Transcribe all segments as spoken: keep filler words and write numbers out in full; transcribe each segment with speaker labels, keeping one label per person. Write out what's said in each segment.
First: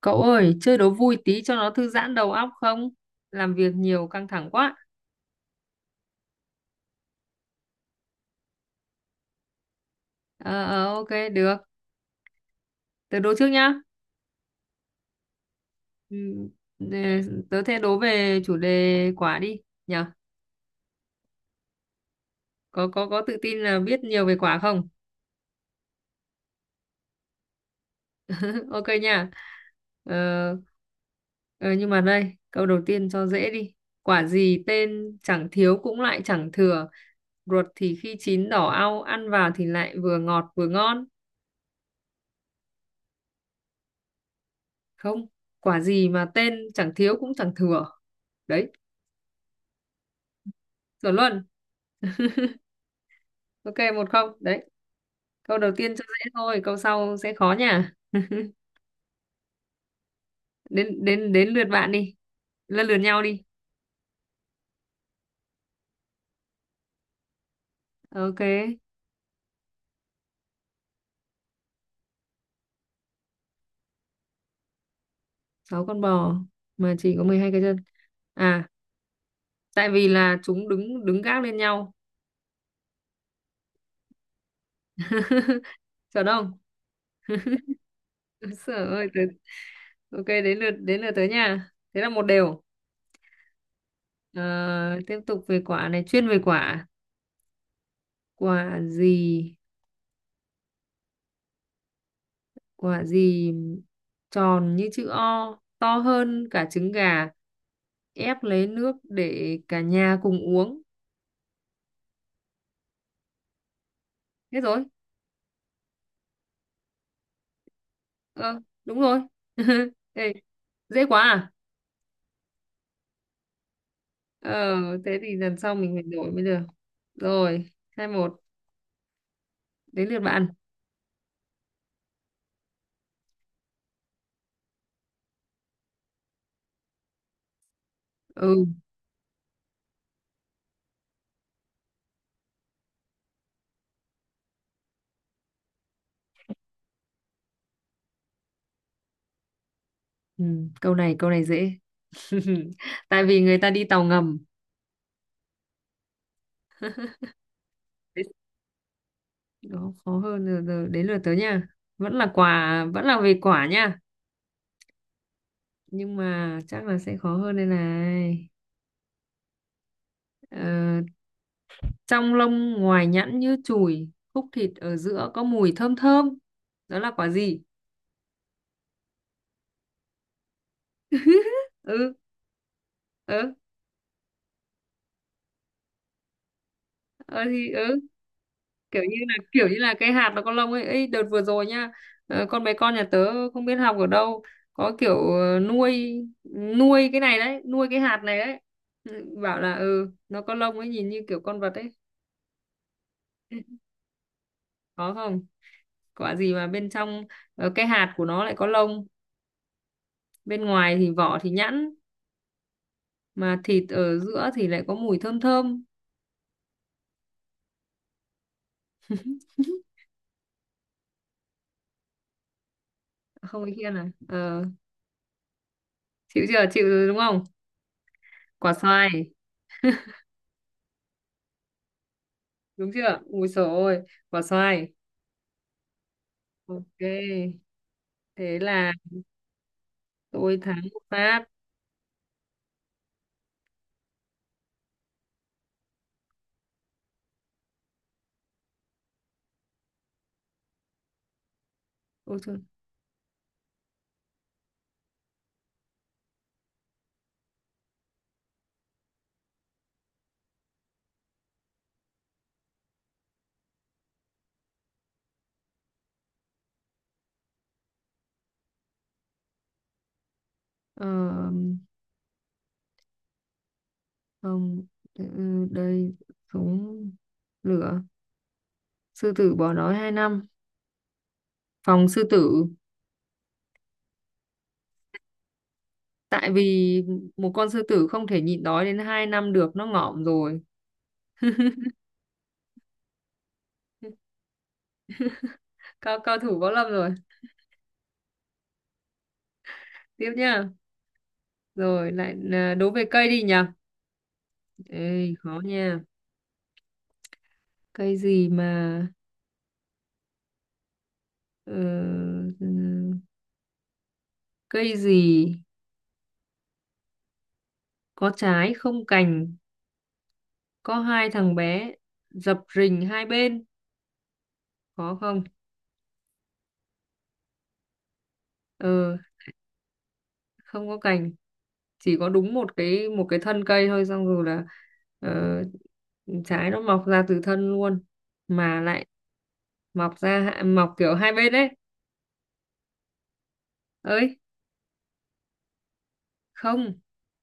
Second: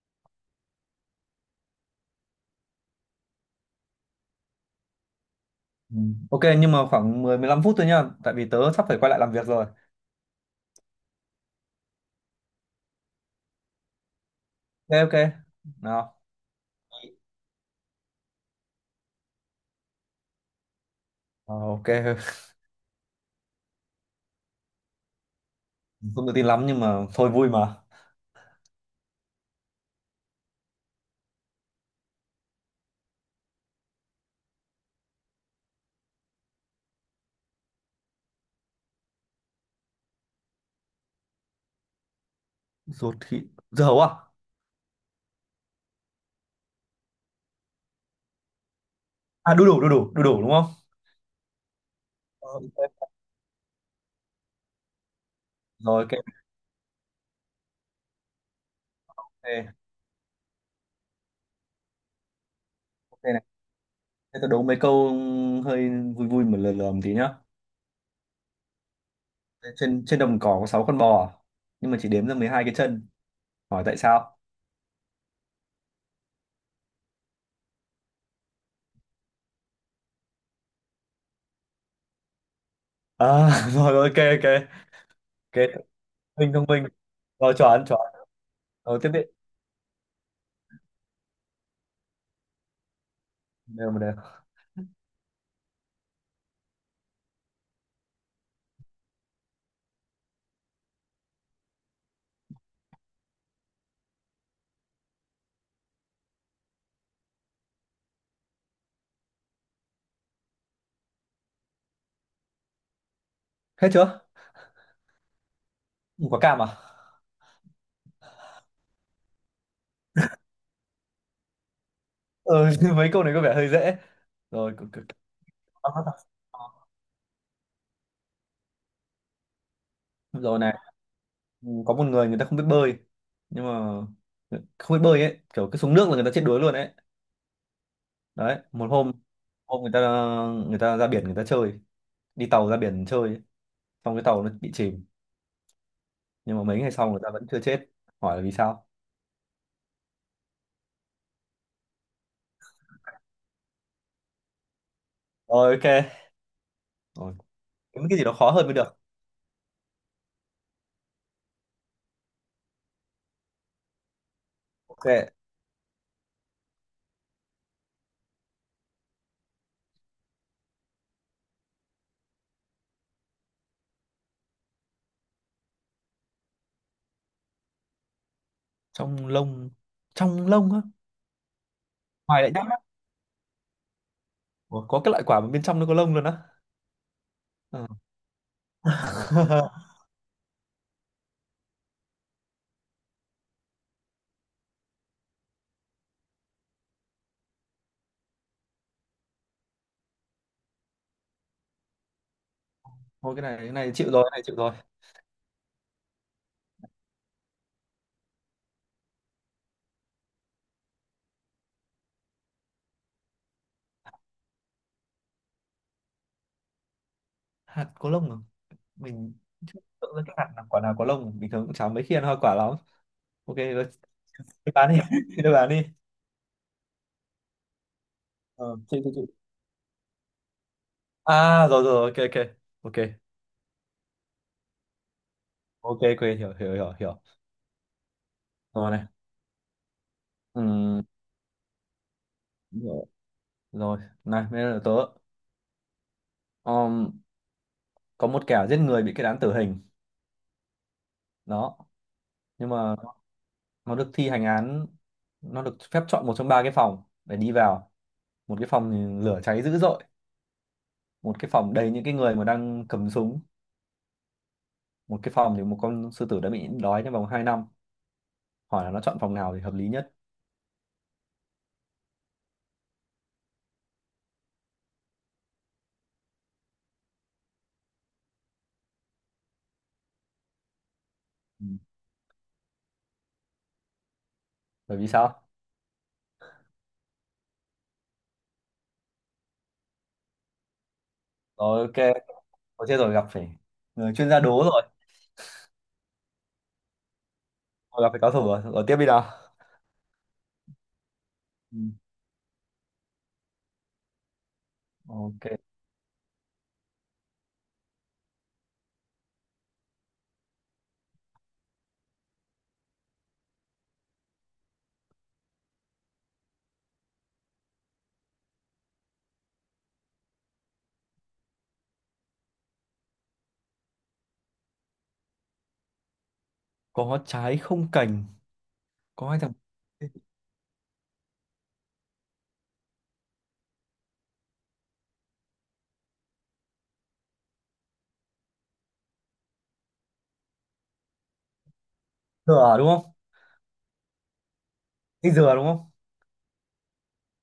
Speaker 1: Cậu ơi, chơi đố vui tí cho nó thư giãn đầu óc không? Làm việc nhiều căng thẳng quá.
Speaker 2: Ừ. Ok nhưng mà khoảng mười mười 15 phút thôi nhá, tại vì tớ sắp phải quay lại làm việc rồi.
Speaker 1: Ờ, ờ, ok, được. Tớ đố trước nhá.
Speaker 2: Ok, ok.
Speaker 1: Ừ,
Speaker 2: Nào.
Speaker 1: ừ, tớ thế đố về chủ đề quả đi. Nhờ,
Speaker 2: Ờ, ok.
Speaker 1: có có có tự tin là biết nhiều về quả không?
Speaker 2: Không tự tin lắm nhưng mà thôi, vui mà.
Speaker 1: Ok nha. Ờ, ờ, nhưng mà đây, câu đầu tiên cho dễ đi. Quả gì tên chẳng thiếu cũng lại chẳng thừa. Ruột thì khi chín đỏ au, ăn vào thì lại vừa ngọt vừa ngon.
Speaker 2: Ruột thịt dưa hấu à?
Speaker 1: Không, quả gì mà tên chẳng thiếu cũng chẳng thừa đấy.
Speaker 2: À, đu đủ đu đủ đu đủ, đúng không?
Speaker 1: Chuẩn luôn.
Speaker 2: Ờ, ok.
Speaker 1: Ok, một không đấy. Câu đầu tiên cho
Speaker 2: Rồi, ok,
Speaker 1: dễ thôi, câu sau sẽ khó nha.
Speaker 2: ok,
Speaker 1: đến đến đến lượt bạn đi. Lần lượt
Speaker 2: ok
Speaker 1: nhau đi.
Speaker 2: này. Thế tớ đố mấy câu hơi vui vui mà lừa lừa một tí nhá.
Speaker 1: Ok.
Speaker 2: Trên trên đồng cỏ có sáu con bò à, nhưng mà chỉ đếm ra mười hai cái chân. Hỏi tại sao?
Speaker 1: Sáu con bò mà chỉ có mười hai cái chân à? Tại vì là chúng đứng đứng gác lên nhau.
Speaker 2: À, rồi, ok, ok. Ok, thông
Speaker 1: Chuẩn
Speaker 2: minh
Speaker 1: không?
Speaker 2: thông minh. Rồi, chuẩn chuẩn.
Speaker 1: Sợ
Speaker 2: Rồi
Speaker 1: ơi.
Speaker 2: tiếp đi.
Speaker 1: Tới- ok, đến lượt đến lượt tới nha, thế là một đều.
Speaker 2: Đều mà đều.
Speaker 1: Ờ, Tiếp tục về quả này, chuyên về quả, quả gì, quả gì tròn như chữ O, to hơn cả trứng gà, ép lấy nước để cả nhà cùng uống.
Speaker 2: Hết chưa?
Speaker 1: Hết rồi.
Speaker 2: Quả cam à?
Speaker 1: Ờ, đúng rồi. Ê, dễ quá à?
Speaker 2: Ừ, mấy câu này có vẻ hơi dễ, rồi
Speaker 1: Ờ,
Speaker 2: cực- cực-
Speaker 1: Thế thì lần sau mình phải đổi mới được. Rồi, hai một, đến lượt bạn.
Speaker 2: rồi này. Ừ, có một người người ta không biết bơi, nhưng mà không biết bơi ấy kiểu cứ xuống nước là người ta chết đuối luôn ấy. Đấy,
Speaker 1: Ừ,
Speaker 2: một hôm hôm người ta người ta ra biển, người ta chơi, đi tàu ra biển chơi, xong cái tàu nó bị chìm, nhưng mà mấy ngày sau người ta vẫn chưa chết. Hỏi là vì sao.
Speaker 1: ừ, câu này, câu này dễ. Tại vì người ta đi tàu ngầm.
Speaker 2: Rồi, ok. Rồi, kiếm cái gì
Speaker 1: Đấy,
Speaker 2: đó khó hơn mới được.
Speaker 1: đó, khó hơn rồi, rồi, đến lượt tớ nha. Vẫn là quả, vẫn là về quả nha.
Speaker 2: Ok.
Speaker 1: Nhưng mà chắc là sẽ khó hơn đây này. Ờ, Trong lông ngoài nhẵn như chùi, khúc thịt ở giữa có mùi thơm thơm. Đó là quả gì?
Speaker 2: Trong lông, trong lông á?
Speaker 1: Ừ,
Speaker 2: Ngoài lại nhá.
Speaker 1: ừ,
Speaker 2: Ủa, có cái loại quả mà bên trong nó có lông luôn á?
Speaker 1: ừ thì
Speaker 2: Ừ.
Speaker 1: ừ, kiểu như là kiểu như là cái hạt nó có lông ấy. Ê, đợt vừa rồi nhá, ờ, con bé con nhà tớ không biết học ở đâu, có kiểu ờ, nuôi nuôi cái này đấy, nuôi cái hạt này đấy. Ừ, bảo là ừ, nó có lông ấy, nhìn như kiểu con vật ấy.
Speaker 2: Thôi, cái này cái này chịu rồi, cái này chịu rồi.
Speaker 1: Có không? Quả gì mà bên trong ờ, cái hạt của nó lại có lông, bên ngoài thì vỏ thì nhẵn, mà thịt ở giữa thì lại có mùi thơm thơm.
Speaker 2: Hạt có lông à? Mình chưa tưởng ra cái hạt là quả nào có lông, bình thường cũng chả mấy khi ăn hoa quả lắm. Ok
Speaker 1: Không, ý
Speaker 2: rồi,
Speaker 1: kia này. ờ,
Speaker 2: chị bán đi. Chị đưa bán đi.
Speaker 1: Chịu chưa, chịu rồi đúng không? Quả
Speaker 2: Ờ, chị, chị, chị.
Speaker 1: xoài.
Speaker 2: À, rồi rồi, ok ok
Speaker 1: Đúng
Speaker 2: ok
Speaker 1: chưa, ui dồi ôi. Quả xoài.
Speaker 2: ok ok, hiểu hiểu hiểu hiểu.
Speaker 1: Ok, thế
Speaker 2: Rồi
Speaker 1: là
Speaker 2: này.
Speaker 1: tôi thắng một
Speaker 2: Ừm,
Speaker 1: phát.
Speaker 2: hiểu. Rồi này, bây giờ là tớ. Ờm, có một kẻ giết người bị kết án tử hình, đó.
Speaker 1: Ôi trời.
Speaker 2: Nhưng mà nó được thi hành án, nó được phép chọn một trong ba cái phòng để đi vào. Một cái phòng thì lửa cháy dữ dội, một cái phòng đầy những cái người mà đang cầm súng, một cái phòng thì một con sư tử đã bị nhịn đói trong vòng hai năm. Hỏi là nó chọn phòng nào thì hợp lý nhất.
Speaker 1: ờ, Không, ừ, đây. Súng, lửa, sư tử bỏ đói hai năm.
Speaker 2: Ừ.
Speaker 1: Phòng sư tử.
Speaker 2: Bởi vì sao?
Speaker 1: Tại vì một con sư tử không thể nhịn đói đến hai năm được, nó ngỏm rồi.
Speaker 2: Rồi, ok. Có chết rồi, gặp phải người chuyên gia đố rồi.
Speaker 1: Cao cao thủ võ lâm rồi.
Speaker 2: Rồi, gặp phải cao thủ rồi. Rồi tiếp đi nào.
Speaker 1: Tiếp nhá.
Speaker 2: Ừ.
Speaker 1: Rồi lại à, đố về cây đi nhỉ. Ê,
Speaker 2: Ok.
Speaker 1: khó nha. Cây gì mà ờ, ừ, cây gì có trái không cành, có hai thằng bé dập rình hai bên, khó không?
Speaker 2: Có trái không cành,
Speaker 1: Ờ,
Speaker 2: có hai thằng.
Speaker 1: Không có cành, chỉ có đúng một cái một cái thân cây thôi, xong rồi là ờ, trái nó mọc ra từ thân luôn, mà lại mọc ra hạ- mọc kiểu hai bên ấy.
Speaker 2: Dừa à, đúng không?
Speaker 1: Ơi,
Speaker 2: Cái dừa, đúng không?
Speaker 1: không.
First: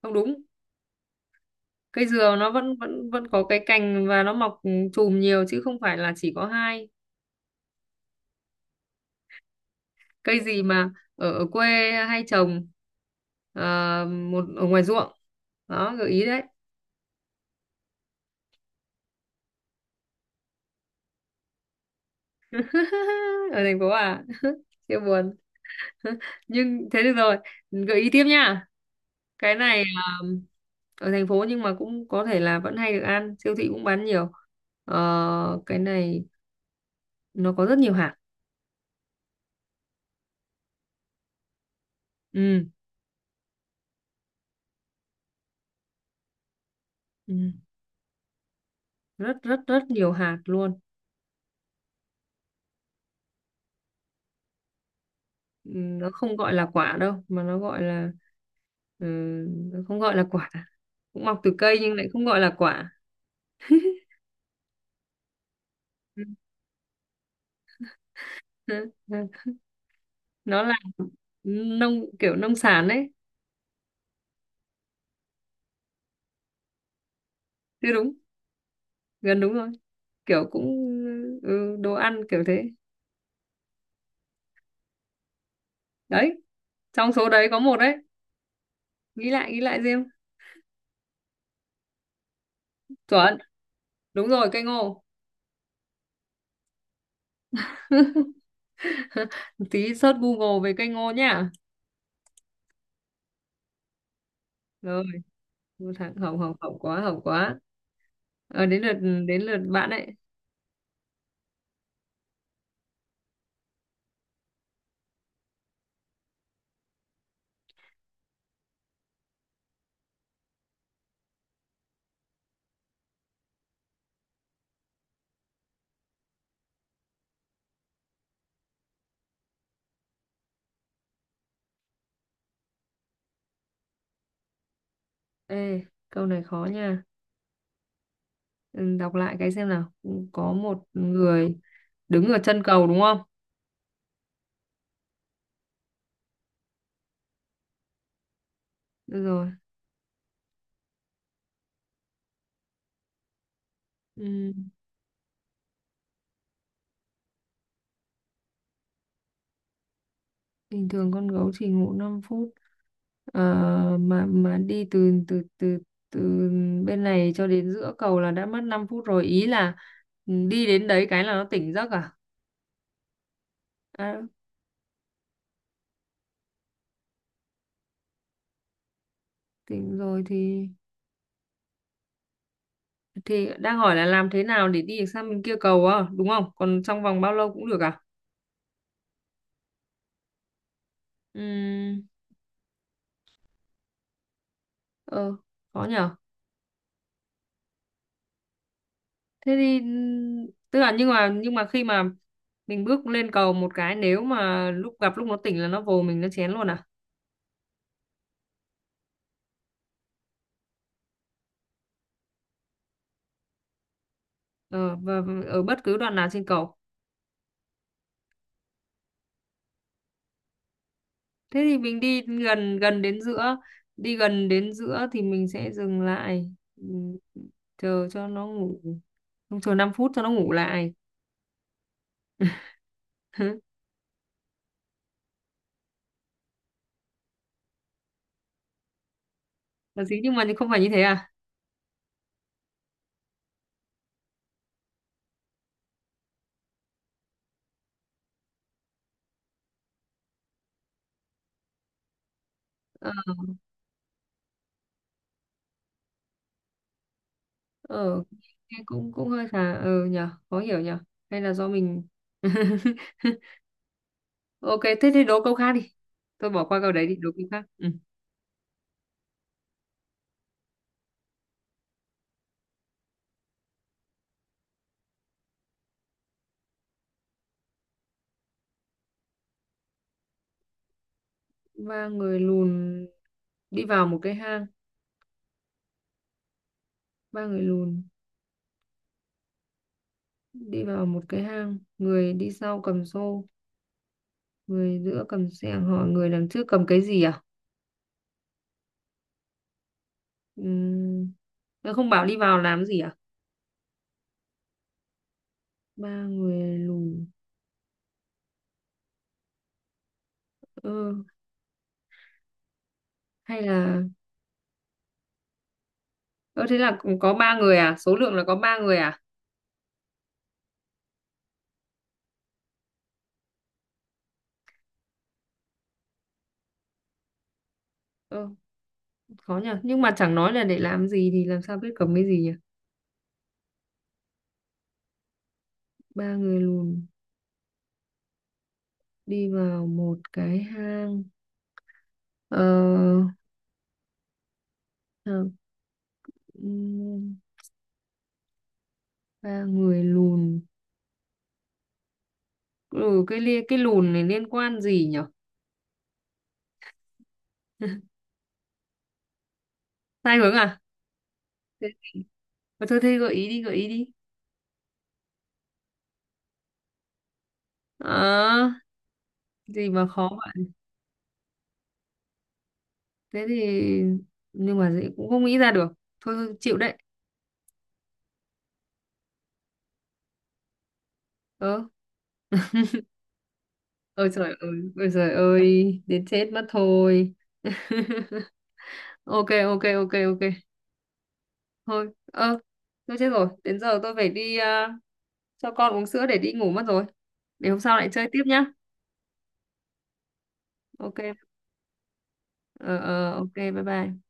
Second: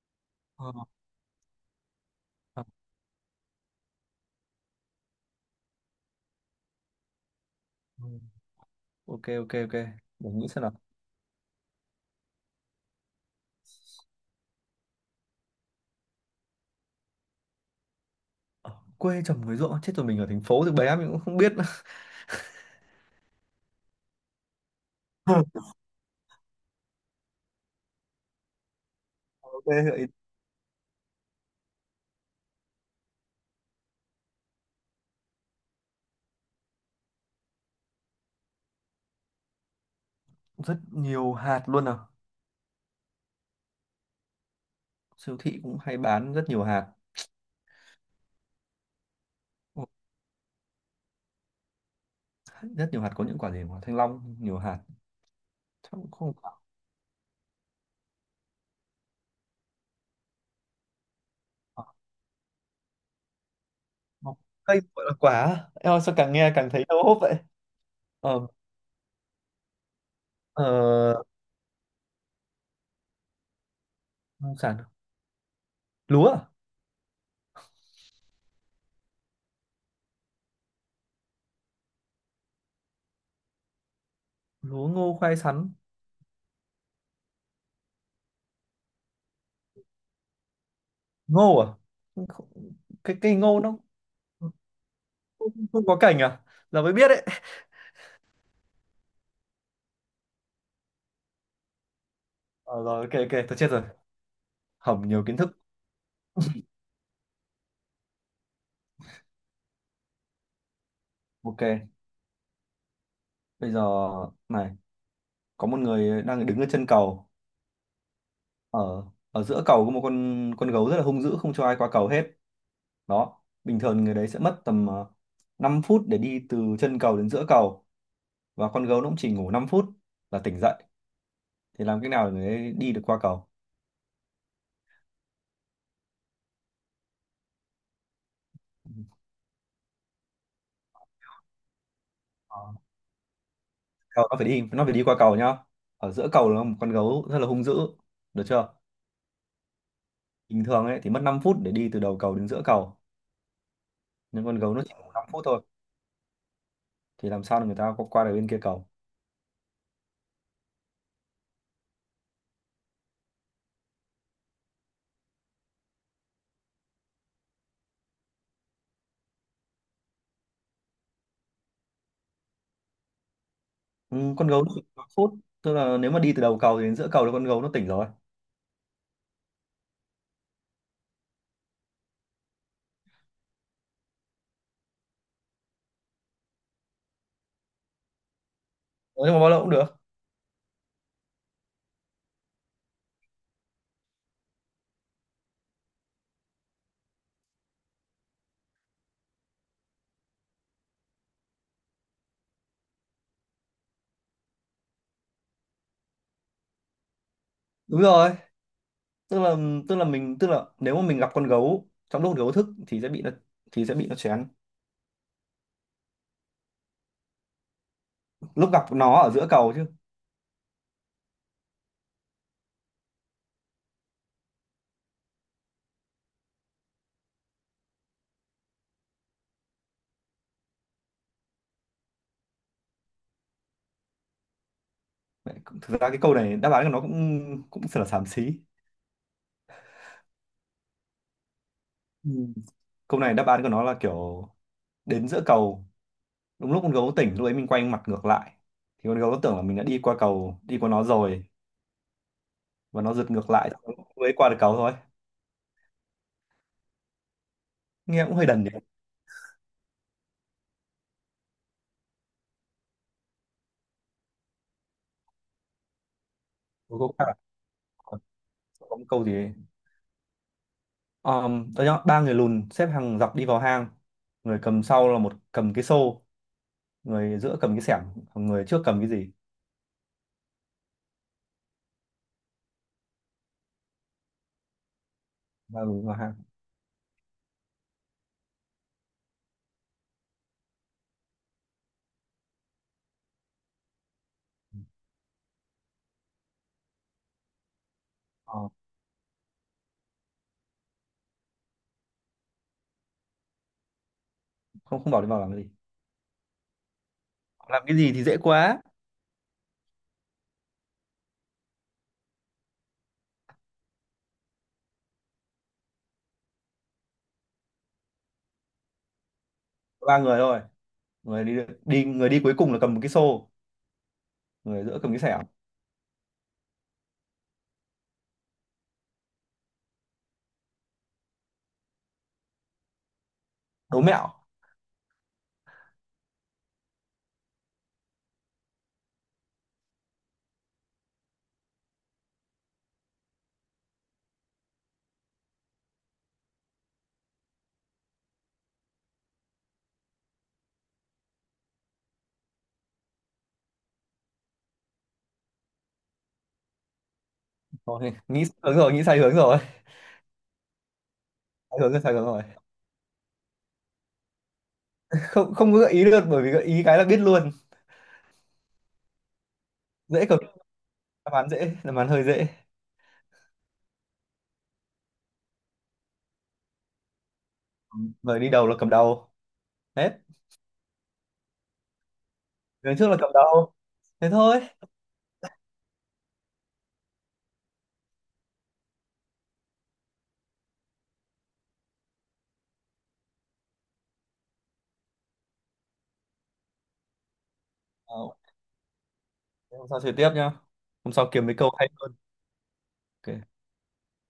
Speaker 1: Không đúng.
Speaker 2: Ờ.
Speaker 1: Cây dừa nó
Speaker 2: Ờ.
Speaker 1: vẫn vẫn vẫn có cái cành và nó mọc ừ, chùm nhiều chứ không phải là chỉ có hai.
Speaker 2: Ok ok ok, để
Speaker 1: Cây
Speaker 2: nghĩ
Speaker 1: gì
Speaker 2: xem nào.
Speaker 1: mà ở, ở quê hay trồng, ờ, một ở ngoài ruộng, đó gợi ý đấy.
Speaker 2: Ở quê trồng người ruộng, chết rồi, mình ở thành phố thì bé mình cũng không biết.
Speaker 1: Ở thành phố à? Siêu buồn. Nhưng thế được rồi, gợi ý tiếp nha, cái
Speaker 2: Ok,
Speaker 1: này.
Speaker 2: gợi ý.
Speaker 1: ờ, Ở thành phố nhưng mà cũng có thể là vẫn hay được ăn, siêu thị cũng bán nhiều. Ờ, cái này nó có rất nhiều hạt.
Speaker 2: Rất nhiều hạt luôn à?
Speaker 1: Ừ,
Speaker 2: Siêu thị cũng hay bán rất nhiều hạt.
Speaker 1: ừ. Rất rất rất
Speaker 2: Ừ,
Speaker 1: nhiều hạt luôn.
Speaker 2: rất nhiều hạt có những quả gì? Quả thanh long nhiều hạt. Chắc
Speaker 1: Nó
Speaker 2: cũng không
Speaker 1: không
Speaker 2: quả.
Speaker 1: gọi là quả đâu, mà nó gọi là. ừ, nó không gọi là quả, cũng mọc từ cây nhưng
Speaker 2: quả-
Speaker 1: lại không gọi là quả.
Speaker 2: quả- cây gọi là quả á? Em ơi, sao càng nghe càng thấy đau hốp vậy? ờ
Speaker 1: Ừ, ừ, ừ. Nó
Speaker 2: ờ
Speaker 1: là nông, kiểu nông sản đấy.
Speaker 2: nông sản? Lúa à?
Speaker 1: Chứ đúng, gần đúng rồi, kiểu cũng ừ, đồ ăn kiểu thế.
Speaker 2: Lúa, ngô, khoai, sắn.
Speaker 1: Đấy, trong số đấy có một đấy, nghĩ lại, nghĩ lại riêng.
Speaker 2: Ngô à? Không- không- cái cây
Speaker 1: Chuẩn,
Speaker 2: ngô nó
Speaker 1: đúng rồi, cây ngô.
Speaker 2: không, không có cành à? Giờ mới biết đấy.
Speaker 1: Tí search Google về cây ngô nhá.
Speaker 2: Ờ, rồi, ok ok, tôi chết rồi,
Speaker 1: Rồi,
Speaker 2: hỏng nhiều kiến thức.
Speaker 1: một thằng hỏng hỏng hỏng quá, hỏng quá. Ờ, đến lượt đến lượt bạn ấy.
Speaker 2: Ok, bây giờ này, có một người đang đứng ở chân cầu, ở ở giữa cầu có một con con gấu rất là hung dữ, không cho ai qua cầu hết đó. Bình thường người đấy sẽ mất tầm ờ, năm phút để đi từ chân cầu đến giữa cầu, và con gấu nó cũng chỉ ngủ năm phút là tỉnh dậy, thì làm cách nào để người ấy đi được qua cầu?
Speaker 1: Ê, câu này khó nha. Ừ, đọc lại cái xem nào. Ừ, có một người đứng ở
Speaker 2: Ờ,
Speaker 1: chân cầu đúng không?
Speaker 2: cầu nó phải đi nó phải đi qua cầu nhá. Ở giữa cầu là một con gấu rất là hung dữ, được chưa?
Speaker 1: Được rồi.
Speaker 2: Bình thường ấy thì mất năm phút để đi từ đầu cầu đến giữa cầu, nhưng
Speaker 1: Ừ,
Speaker 2: con gấu nó chỉ ngủ năm phút thôi, thì làm sao để người ta qua qua được bên kia cầu?
Speaker 1: bình thường con gấu chỉ ngủ năm phút. Ờ, mà mà đi từ từ từ từ bên này cho đến giữa cầu là đã mất năm phút rồi. Ý là ừ, đi đến đấy cái là nó tỉnh giấc à?
Speaker 2: Ừ,
Speaker 1: À,
Speaker 2: con gấu nó chỉ năm phút, tức là nếu mà đi từ đầu cầu đến giữa cầu là con gấu nó tỉnh rồi.
Speaker 1: tỉnh rồi thì thì đang hỏi là làm thế nào để đi được sang bên kia cầu à, đúng không? Còn trong vòng bao lâu cũng được à?
Speaker 2: Nói chung là bao lâu cũng được.
Speaker 1: Ừ, ờ, khó nhở. Thế thì ừm, tức là nhưng mà nhưng mà khi mà mình bước lên cầu một cái, nếu mà lúc gặp lúc nó tỉnh là nó vồ mình, nó chén luôn à.
Speaker 2: Đúng rồi, tức là tức là mình tức là nếu mà mình gặp con gấu trong lúc con gấu thức thì sẽ bị nó thì sẽ bị nó chén.
Speaker 1: ờ, và và ở bất cứ đoạn nào trên cầu.
Speaker 2: Lúc gặp nó ở giữa cầu chứ.
Speaker 1: Thế thì mình đi gần gần đến giữa, đi gần đến giữa thì mình sẽ dừng lại, ừm, chờ cho nó ngủ. Không, chờ năm phút cho nó ngủ lại.
Speaker 2: Vậy, thực ra cái câu này đáp án của nó cũng cũng thật là xàm xí.
Speaker 1: Là gì, nhưng mà không phải như thế à?
Speaker 2: Ừ. Câu này đáp án của nó là kiểu, đến giữa cầu đúng lúc con gấu tỉnh, lúc ấy mình quay mặt ngược lại, thì con gấu nó tưởng là mình đã đi qua cầu, đi qua nó rồi, và nó
Speaker 1: ờ
Speaker 2: giật ngược lại, mới qua được cầu thôi.
Speaker 1: ờ,
Speaker 2: Nghe cũng hơi đần nhỉ.
Speaker 1: Nghe cũng cũng hơi khá, ờ nhờ khó hiểu nhờ. Hay là do mình? Ok, thế thì đố câu khác đi. Tôi bỏ qua câu
Speaker 2: Cuối
Speaker 1: đấy đi,
Speaker 2: cùng
Speaker 1: đố
Speaker 2: là
Speaker 1: câu khác. Ừ.
Speaker 2: có một câu gì ấy. um, đó nhá, ba người lùn xếp hàng dọc đi vào hang, người cầm sau là một cầm cái xô, người giữa cầm cái xẻng, còn người trước cầm cái gì?
Speaker 1: Ba người lùn đi vào một cái hang.
Speaker 2: Ba người vào hang.
Speaker 1: Ba người lùn đi vào một cái hang, người đi sau cầm xô, người giữa cầm xẻng, hỏi người đằng trước cầm cái gì à?
Speaker 2: Ờ,
Speaker 1: Ừm, nó không bảo đi vào làm gì à?
Speaker 2: không, không bảo đi vào làm cái gì.
Speaker 1: Ba người lùn.
Speaker 2: Làm cái gì thì dễ quá.
Speaker 1: Ơ, hay là ơ, thế là cũng có ba người à, số lượng là có ba người à?
Speaker 2: Ba người thôi, người đi đi người đi cuối cùng là cầm một cái xô, người giữa cầm cái xẻng.
Speaker 1: Ơ, khó nhỉ, nhưng mà chẳng nói là để làm gì thì làm sao biết cầm cái gì nhỉ.
Speaker 2: Đố mẹo.
Speaker 1: Ba người lùn đi vào một cái hang, ờ, ờ, ừm, ba người lùn, ừ, cái li- cái lùn này liên quan gì nhỉ.
Speaker 2: Thôi, nghĩ sai hướng rồi, nghĩ sai hướng rồi.
Speaker 1: Sai hướng à?
Speaker 2: Sai
Speaker 1: Thế,
Speaker 2: hướng rồi, sai hướng rồi.
Speaker 1: ờ, thôi thế gợi ý đi, gợi ý đi.
Speaker 2: Không, không có gợi ý được, bởi vì gợi ý cái là biết luôn.
Speaker 1: Ờ, gì mà
Speaker 2: Dễ
Speaker 1: khó
Speaker 2: cầm,
Speaker 1: vậy.
Speaker 2: đáp án dễ đáp án hơi dễ.
Speaker 1: Thế thì nhưng mà dễ- cũng không nghĩ ra được. Thôi thôi, chịu đấy.
Speaker 2: Người đi đầu là cầm đầu, hết.
Speaker 1: Ờ.
Speaker 2: Người trước là cầm đầu,
Speaker 1: Ôi
Speaker 2: thế
Speaker 1: trời
Speaker 2: thôi.
Speaker 1: ơi. Ôi trời ơi, đến chết mất thôi. Ok. Ok, ok, ok. Thôi. Ơ. Tôi chết rồi, đến giờ tôi phải đi à, cho con uống sữa để đi ngủ mất rồi. Để hôm sau lại chơi
Speaker 2: Ờ,
Speaker 1: tiếp nhá.
Speaker 2: thế hôm sau chơi tiếp nhá, hôm
Speaker 1: Ok.
Speaker 2: sau kiếm mấy câu hay hơn.
Speaker 1: Ờ, ờ, ok,
Speaker 2: Ok.
Speaker 1: bye bye.